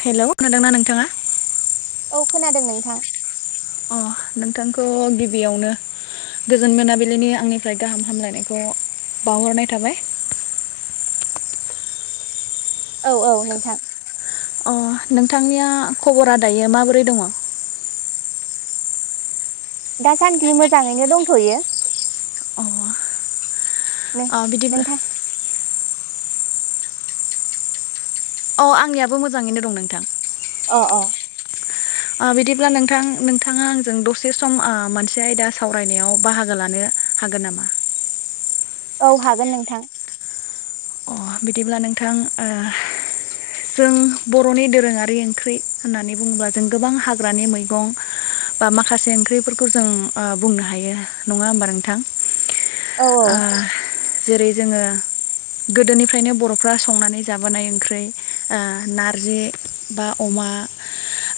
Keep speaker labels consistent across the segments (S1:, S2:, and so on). S1: Hello खोनादोंना नोंथाङा?
S2: औ खोनादों नोंथां ।
S1: अ नोंथांखौ गिबियावनो गोजोन मोनाबिलिनि आंनिफ्राय गाहाम हामलायनायखौ बाउहरनाय थाबाय।
S2: औ-औ नोंथां ।
S1: अ नोंथांनिया खबरा दायो माबोरै दङ?
S2: दासान्दि मोजाङैनो दंथ'यो ।
S1: अ ओ बिदिब्ला
S2: नोंथां
S1: अ आंनियाबो मोजाङैनो दं नोंथां ।
S2: अ- अ
S1: ओ बिदिब्ला नोंथां नोंथाङा आंजों दसे सम ओ मोनसे आयदा सावरायनायाव बाहागो लानो हागोन नामा?
S2: औ हागोन नोंथां ।
S1: अ बिदिब्ला नोंथां ओ जों बर'नि दोरोङारि ओंख्रि होननानै बुङोब्ला, जों गोबां हाग्रानि मैगं बा माखासे ओंख्रिफोरखौ ओ जों बुंनो हायो नङा होमबा नोंथां?
S2: औ
S1: ओ जेरै जोङो गोदोनिफ्रायनो बर'फ्रा संनानै जाबोनाय ओंख्रि ओ नारजि बा अमा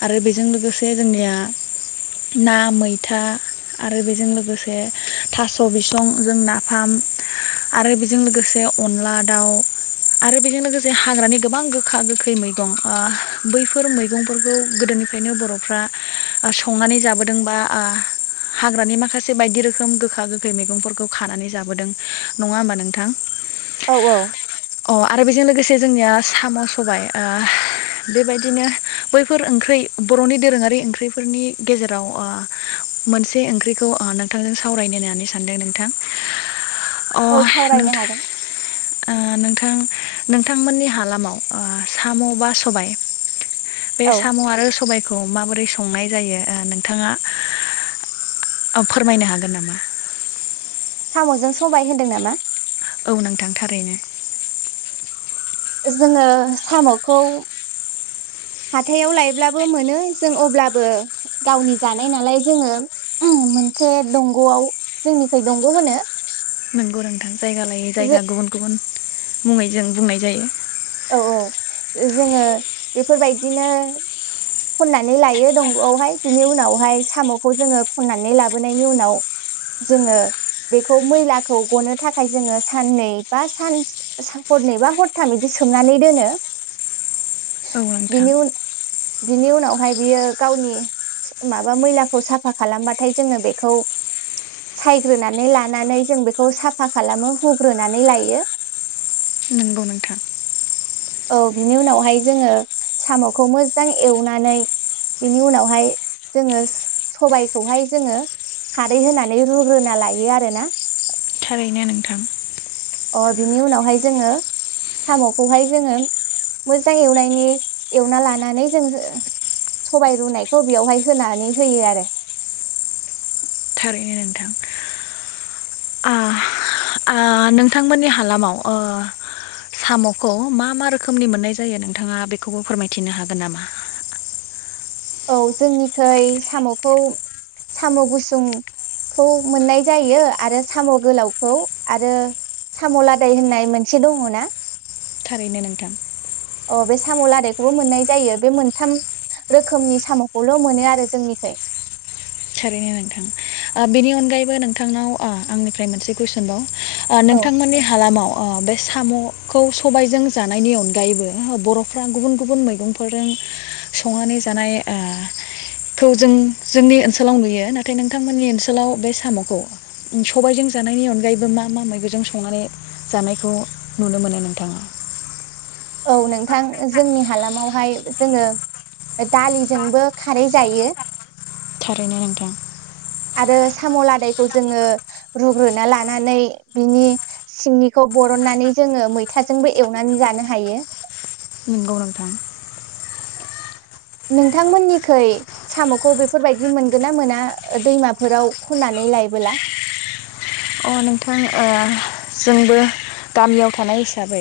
S1: आरो बेजों लोगोसे जोंनिया ना मैथा आरो बेजों लोगोसे थास' बिसं जों नाफाम आरो बेजों लोगोसे अनला दाउ आरो बेजों लोगोसे हाग्रानि गोबां गोखा गोखै मैगं ओ बैफोर मैगंफोरखौ गोदोनिफ्रायनो बर'फ्रा संनानै जाबोदों बा आ हाग्रानि माखासे बायदि रोखोम गोखा -गोखै मैगंफोरखौ खानानै जाबोदों नङा होमबा नोंथां?
S2: औ -औ
S1: अ आरो बेजों लोगोसे जोंनिया साम' सबाय ओ बेबायदिनो बैफोर ओंख्रि बरनि दोरोङारि ओंख्रिफोरनि गेजेराव ओ मोनसे ओंख्रिखौ ओ नोंथांजों सावरायनो होननानै सानदों नोंथां । अ
S2: औ सावरायनो
S1: नोंथां
S2: हागोन
S1: ओ नोंथां नोंथांमोननि हालामाव ओ साम' बा सबाय बे
S2: औ
S1: साम' आरो सबायख खौ माबोरै संनाय जायो ओ नोंथाङा औ फोरमायनो हागोन नामा?
S2: सामजों सबाय होन्दों नामा?
S1: औ नोंथां थारैनो ।
S2: जोङो साम'खौ हाथाइयाव लायब्लाबो मोनो जों अब्लाबो गावनि जानाय नालाय जोङो उम मोनसे दंगआव जोंनिखै दंग' होनो ।
S1: नोंगौ नोंथां । जायगा लायै जायगा गुबुन गुबुन मुङै जों बुंनाय जायो ।
S2: औ- औ जोङो बेफोरबायदिनो खननानै लायो दंगआवहाय बिनि उनावहाय साम'खौ जोङो खननानै लाबोनायनि उनाव जोङो बेखौ मैलाखौ गनो थाखाय जोङो साननै बा सान-हरनै बा हरथाम बि बिदि सोमनानै दोनो ।
S1: औ नोंथां ।
S2: बिनि उनावहाय बियो गावनि माबा मैलाखौ साफा खालामबाथाय जोङो बेखौ सायग्रोनानै लानानै जों बेखौ साफा खालामो हुग्रोनानै लायो ।
S1: नोंगौ नोंथां।
S2: औ बिनि उनावहाय जोङो सामखौ मोजां एवनानै बिनि उनावहाय जोङो सो सबायखौहाय जोङो खारै होनानै रुग्रोना लायो आरोना
S1: थारैनो नोंथां।
S2: अ बिनि उनावहाय जोङो सामखौहाय जोङो मोजां एवनायनि एवना लानानै जों ओ सबाय रुनायखौ बेयावहाय होनानै होयो आरो।
S1: थारैनो नोंथां ओ नोंथांमोननि हालामाव ओ सामखौ मा मा रोखोमनि मोननाय जायो नोंथाङा बेखौबो फोरमायथिनो हागोन नामा?
S2: औ जोंनिखै सामखौ साम गुसुंखौ मोननाय जायो आरो साम गोलावखौ आरो साम लादाय होननाय मोनसे दङना
S1: थारैनो नोंथां।
S2: अ' बे साम लादायखौबो मोननाय जायो बे मोनथाम रोखोमनि सामखौल मोनो आरो जोंनिखै।
S1: थारैनो नोंथां ओ बेनि अनगायैबो नोंथांनाव ओ आंनिफ्राय मोनसे कुइसनबाव? ओ
S2: औ
S1: नोंथांमोननि हालामाव ओ बे सामखौ सबायजों जानायनि अनगायैबो बर'फ्रा गुबुन गुबुन मैगंफोरजों संनानै जानाय ओ खौ जों जोंनि ओनसोल सोलाव नुयो नाथाय नोंथांमोननि ओनसोलाव बे सामखौ सबायजों जानायनि अनगायैबो मा मा मैगंजों संनानै जानायखौ नुनो मोनो नोंथाङा?
S2: औ नोंथां जोंनि हालामावहाय जोङो दालिजोंबो खारै जायो।
S1: थारैनो नोंथां।
S2: आरो साम लादायखौ जोङो रुग्रोना लानानै बिनि सिंनिखौ बरननानै जोङो मैथाजोंबो एवनानै जानो हायो।
S1: नोंगौ नोंथां।
S2: नोंथांमोननिखै सामखौ बेफोरबायदि मोनगोन ना मोना दैमाफोराव खननानै लायबोला?
S1: अ नोंथां ओ जोंबो गामियाव थानाय हिसाबै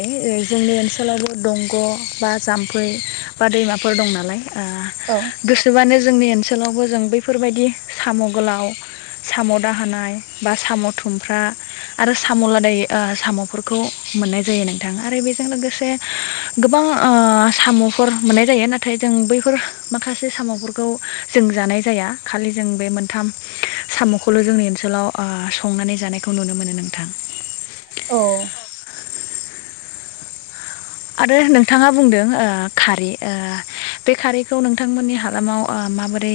S1: जोंनि ओनसोलावबो दंग बा जाम्फै बा दैमाफोर दं नालाय ओ
S2: औ
S1: गोसोबानो जोंनि ओन सोलावबो जों बैफोर बायदि साम‌ गोलाव साम दाहोनाय बा साम थु खुमफ्रा आरो साम लादाय ओ सामफोरखौ मोननाय जायो नोंथां आरो बेजों लोगोसे गोबां ओ सामफोर मोननाय जायो नाथाय जों बैफोर माखासे सामफोर गौ जों जानाय जाया खालि जों बे मोनथाम सामखौल जोंनि ओनसोलाव आ संनानै जानायखौ नुनो मोनो नोंथां।
S2: औ
S1: आरो नोंथाङा बुंदों ओ खारै ओ बे खारैखौ नोंथांमोननि हालामाव ओ माबोरै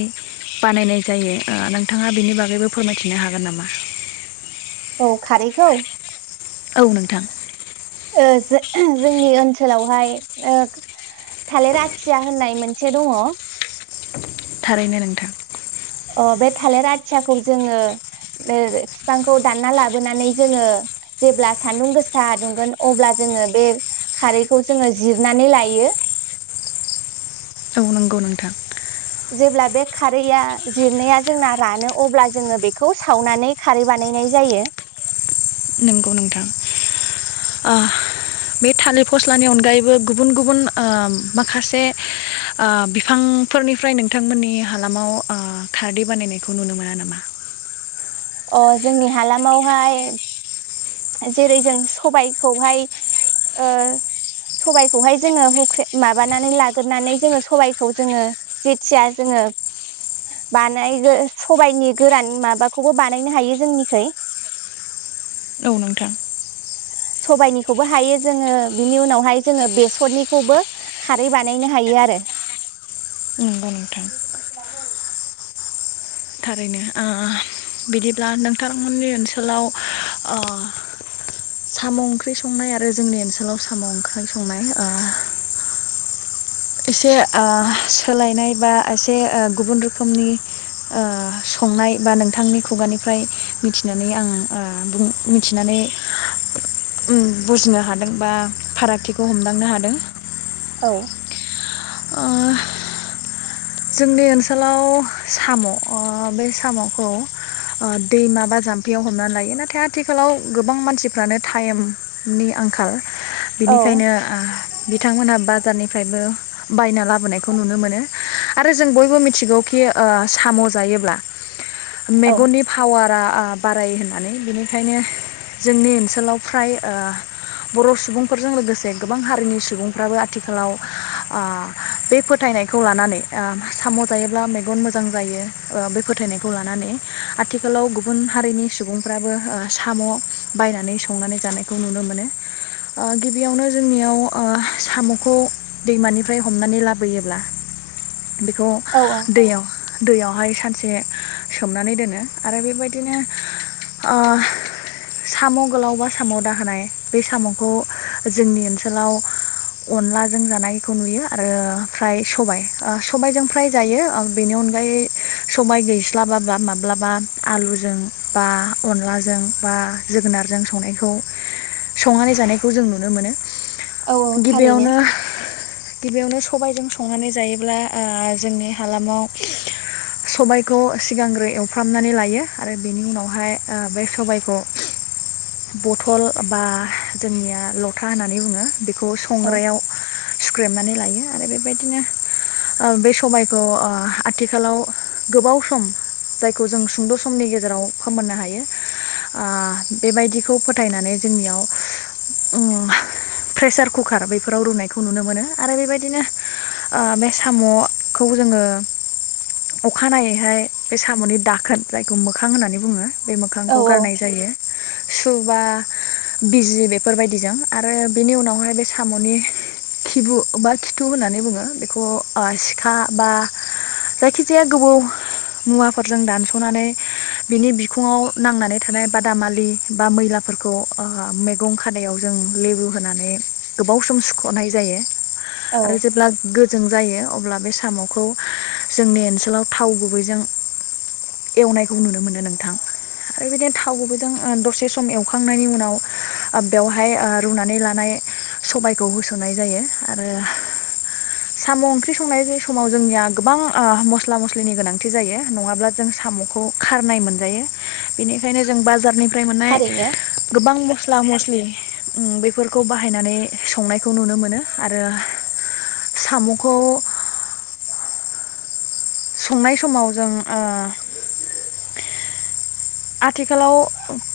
S1: बानायनाय जायो ओ नोंथाङा बिनि बागैबो फोरमायथिनो हागोन नामा?
S2: औ खारैखौ?
S1: औ नोंथां।
S2: ओ जो जोंनि ओनसोलावहाय ओ थालिर आथिया होननाय मोनसे दङ
S1: थारैनो नोंथां।
S2: अ बे थालिर आथियाखौ जोङो ओ बिफांखौ दानना लाबोनानै जोङो जेब्ला सानदुं गोसा दुंगोन अब्ला जोङो बे खारैखौ जोङो जिरनानै लायो।
S1: औ नोंगौ नोंथां।
S2: जेब्ला बे खारैया जिरनाया जोंना रानो अब्ला जोङो बेखौ सावनानै खारै बानायनाय जायो।
S1: नोंगौ नोंथां। ओ बे थालिर फस्लानि अनगायैबो गुबुन गुबुन ओ माखासे ओ बिफांफोरनिफ्राय नोंथांमोननि हालामाव ओ खारदै बानायनायखौ नुनो मोना नामा?
S2: अ जोंनि हालामावहाय जेरै जों सबायखौहाय ओ सबायखौहाय जोङो हुख्रे माबानानै लागोरनानै जोङो सबायखौ जोङो जेथिया जोङो बानायगो सबायनि गोरान माबाखौबो बानायनो हायो जोंनिखै
S1: औ नोंथां
S2: सबायाइनिखौबो हायो जोङो बिनि उनावहाय जोङो बेसरनिखौबो खारै बानायनो हायो आरो।
S1: नंगौ नोंथां
S2: [unintelligible]
S1: थारैनो ओ बिदिब्ला नोंथांमोननि ओनसोलाव ओ साम ओंख्रि संनाय आरो जोंनि ओनसोलाव साम ओंख्रि संनाय ओ एसे ओ सोलायनाय बा एसे ओ गुबुन रोखोमनि ओ संनाय बा नोंथांनि खुगानिफ्राय मिथिनानै आं ओ बुं मिथिनानै बुजिनो हादों बा फारागथि खौ हमदांनो हादों।
S2: औ
S1: ओ जोंनि ओनसोलाव साम' ओ बे साम'खौ दैमा बा जाम्फैयाव हमनानै लायो नाथाय आथिखालाव गोबां मानसि फोरानो टाइमनि आंखाल
S2: औ
S1: बिनिखायनो ओ बिथांमोनहा बाजारनिफ्रायबो बायना लाबोनायखौ नुनो मोनो। आरो जों बयबो मिथिगौखि ओ साम' जायोब्ला
S2: औ
S1: मेगननि फावारा ओ बारायो होननानै बिनिखायनो जोंनि ओनसोलाव फ्राय ओ बर' सुबुंफोरजों लोगोसे गोबां हारिनि सुबुंफ्राबो आथिखालाव ओ बे फोथायनायखौ लानानै ओ साम' जायोब्ला मेगन मोजां जायो ओ बे फोथायनायखौ लानानै आथिखालाव गुबुन हारिनि सुबुंफ्राबो ओ साम' बायनानै संनानै जानायखौ नुनो मोनो ओ गिबियावनो जोंनियाव ओ साम'खौ दैमानिफ्राय हमनानै लाबोयोब्ला बेखौ
S2: औ औ
S1: दैयाव दैयावहाय सानसे सोमनानै दोनो आरो बेबायदिनो ओ साम' गोलावबा साम' दाहोनाय बे साम'खौ जोंनि ओनसोलाव अनलाजों जानायखौ नुयो आरो फ्राय सबाय ओ सबायजों फ्राय जायो बेनि अनगायै सबाइ गैस्लाबा बा माब्लाबा आलुजों बा अनलाजों बा जोगोनारजों संनायखौ संनानै जानायखौ जों नुनो मोनो।
S2: औ औ थारैनो
S1: गिबियावनो गिबियावनो सबायजों संनानै जायो अब्ला ओ जोंनि हालामाव सबायखौ सिगांग्रो एवफ्रामनानै लायो आरो बेनि उनावहाय ओ बे सबायखौ बथल बा जोंनिया लथा होननानै बुङो। बेखौ
S2: औ
S1: संग्रायाव सुख्रेमनानै लायो आरो बेबायदिनो ओ बे सबायखौ ओ आथिखालाव गोबाव सम जायखौ जों सुंद समनि गेजेराव फोमोननो हायो ओ बेबायदिखौ फोथायनानै जोंनियाव उम प्रेसार कुकार बेफोराव रुनायखौ नुनो मोनो ओम आरो बेबायदिनो ओ बे साम'खौ जोङो अखानायैहाय बे साम'नि दाखोन जायखौ मोखां होननानै बुङो। बे
S2: औ
S1: मोखांखौ गारनाय जायो। सुबा बिजि बेफोरबायदिजों आरो बिनि उनावहाय बे साम'नि खिबु बा खिथु होननानै बुङो। बेखौ ओ सिखा बा जायखिजाया गोबौ मुवाफोरजों दानसनानै बिनि बिखङाव नांनानै थानाय बादामालि बा मैलाफोरखौ ओ मैगं खादायाव जों लेबु होनानै गोबाव सम सुखनाय जायो।
S2: औ
S1: आरो जेब्ला गो बे जायो अब्ला बे सामखौ जोंनि ओनसोलाव थाव गुबैजों एवनायखौ नुनो मोनो नोंथां ओरो बिदिनो थाव गुबैजों दसे सम एवखांनायनि उनाव बेवहाय ओ रुनानै लानाय सबायखौ होसोननाय जायो आरो साम' ओंख्रि संनाय समाव जोंनिया गोबां मस्ला मस्लिनि गोनांथि जायो नङाब्ला जों सामखौ खारनाय मोनजायो बेनिखायनो जों बाजारनि फ्राय मोननाय
S2: थारैनो
S1: गोबां मस्ल मस्ला मस्लि ‌उम बेफोरखौ बाहायनानै संनाय खौ नुनो मोनो आरो साम'खौ संनाय समाव जों ओ आथिखालाव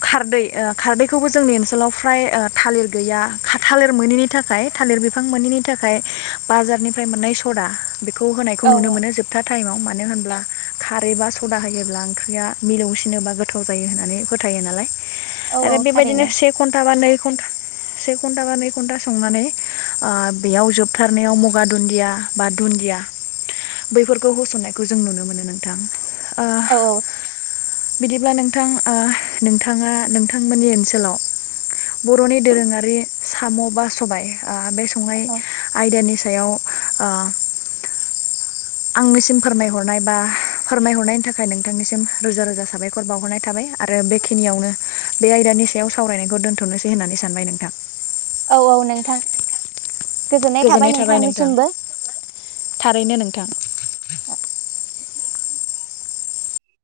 S1: खारदै ओ खारदैखौबो जोंनि ओनसोलाव फ्राय ओ थालिर गैया थालिर मोनि थाखाय थालिर बिफां मोनि थाखाय बाजारनिफ्राय मोननाय सदा बेखौ होनायखौ
S2: औ
S1: नुनो
S2: औ
S1: मोनो जोबथा थायेमाव मा नो होनब्ला खारै बा सदा होयोब्ला ओंख्रिया मिलौसिनोबा गो थाव जायो होननानै फोथायो नालाय
S2: औ
S1: आरो
S2: औ
S1: बेबायदिनो
S2: थारैनो
S1: से घन्टा बा नै उन से घन्टा बा नै घन्टा संनानै ओ बेयाव जोबथारनायाव मगा दुन्दिया बा दुन्दिया बैफोरखौ होसननायखौ जों नुनो मोनो नों थां ओ
S2: औ औ
S1: बिदिब्ला नोंथां ओ नोंथांया नोंथांमोनि ओनसोलाव बर'नि दोरोंङारि साम' बा सबाइ ओ बे स संनाय
S2: औ
S1: आयदानि सा याव ओ आंनिसिम फोरमायहरनाय बा फोरमायहरनायनि थाखाय नोंथांनिसिम रोजा रोजा साबायखर बावहरनाय थाबाय आरो बेखिनियावनो बे आयदानि सायाव सावरायनायखौ दोन्थ'नोसै होननानै सानबाय नोंथां।
S2: औ औ नोंथां
S1: गोजोननाय थाबाय नोंथां थारैनो नोंथां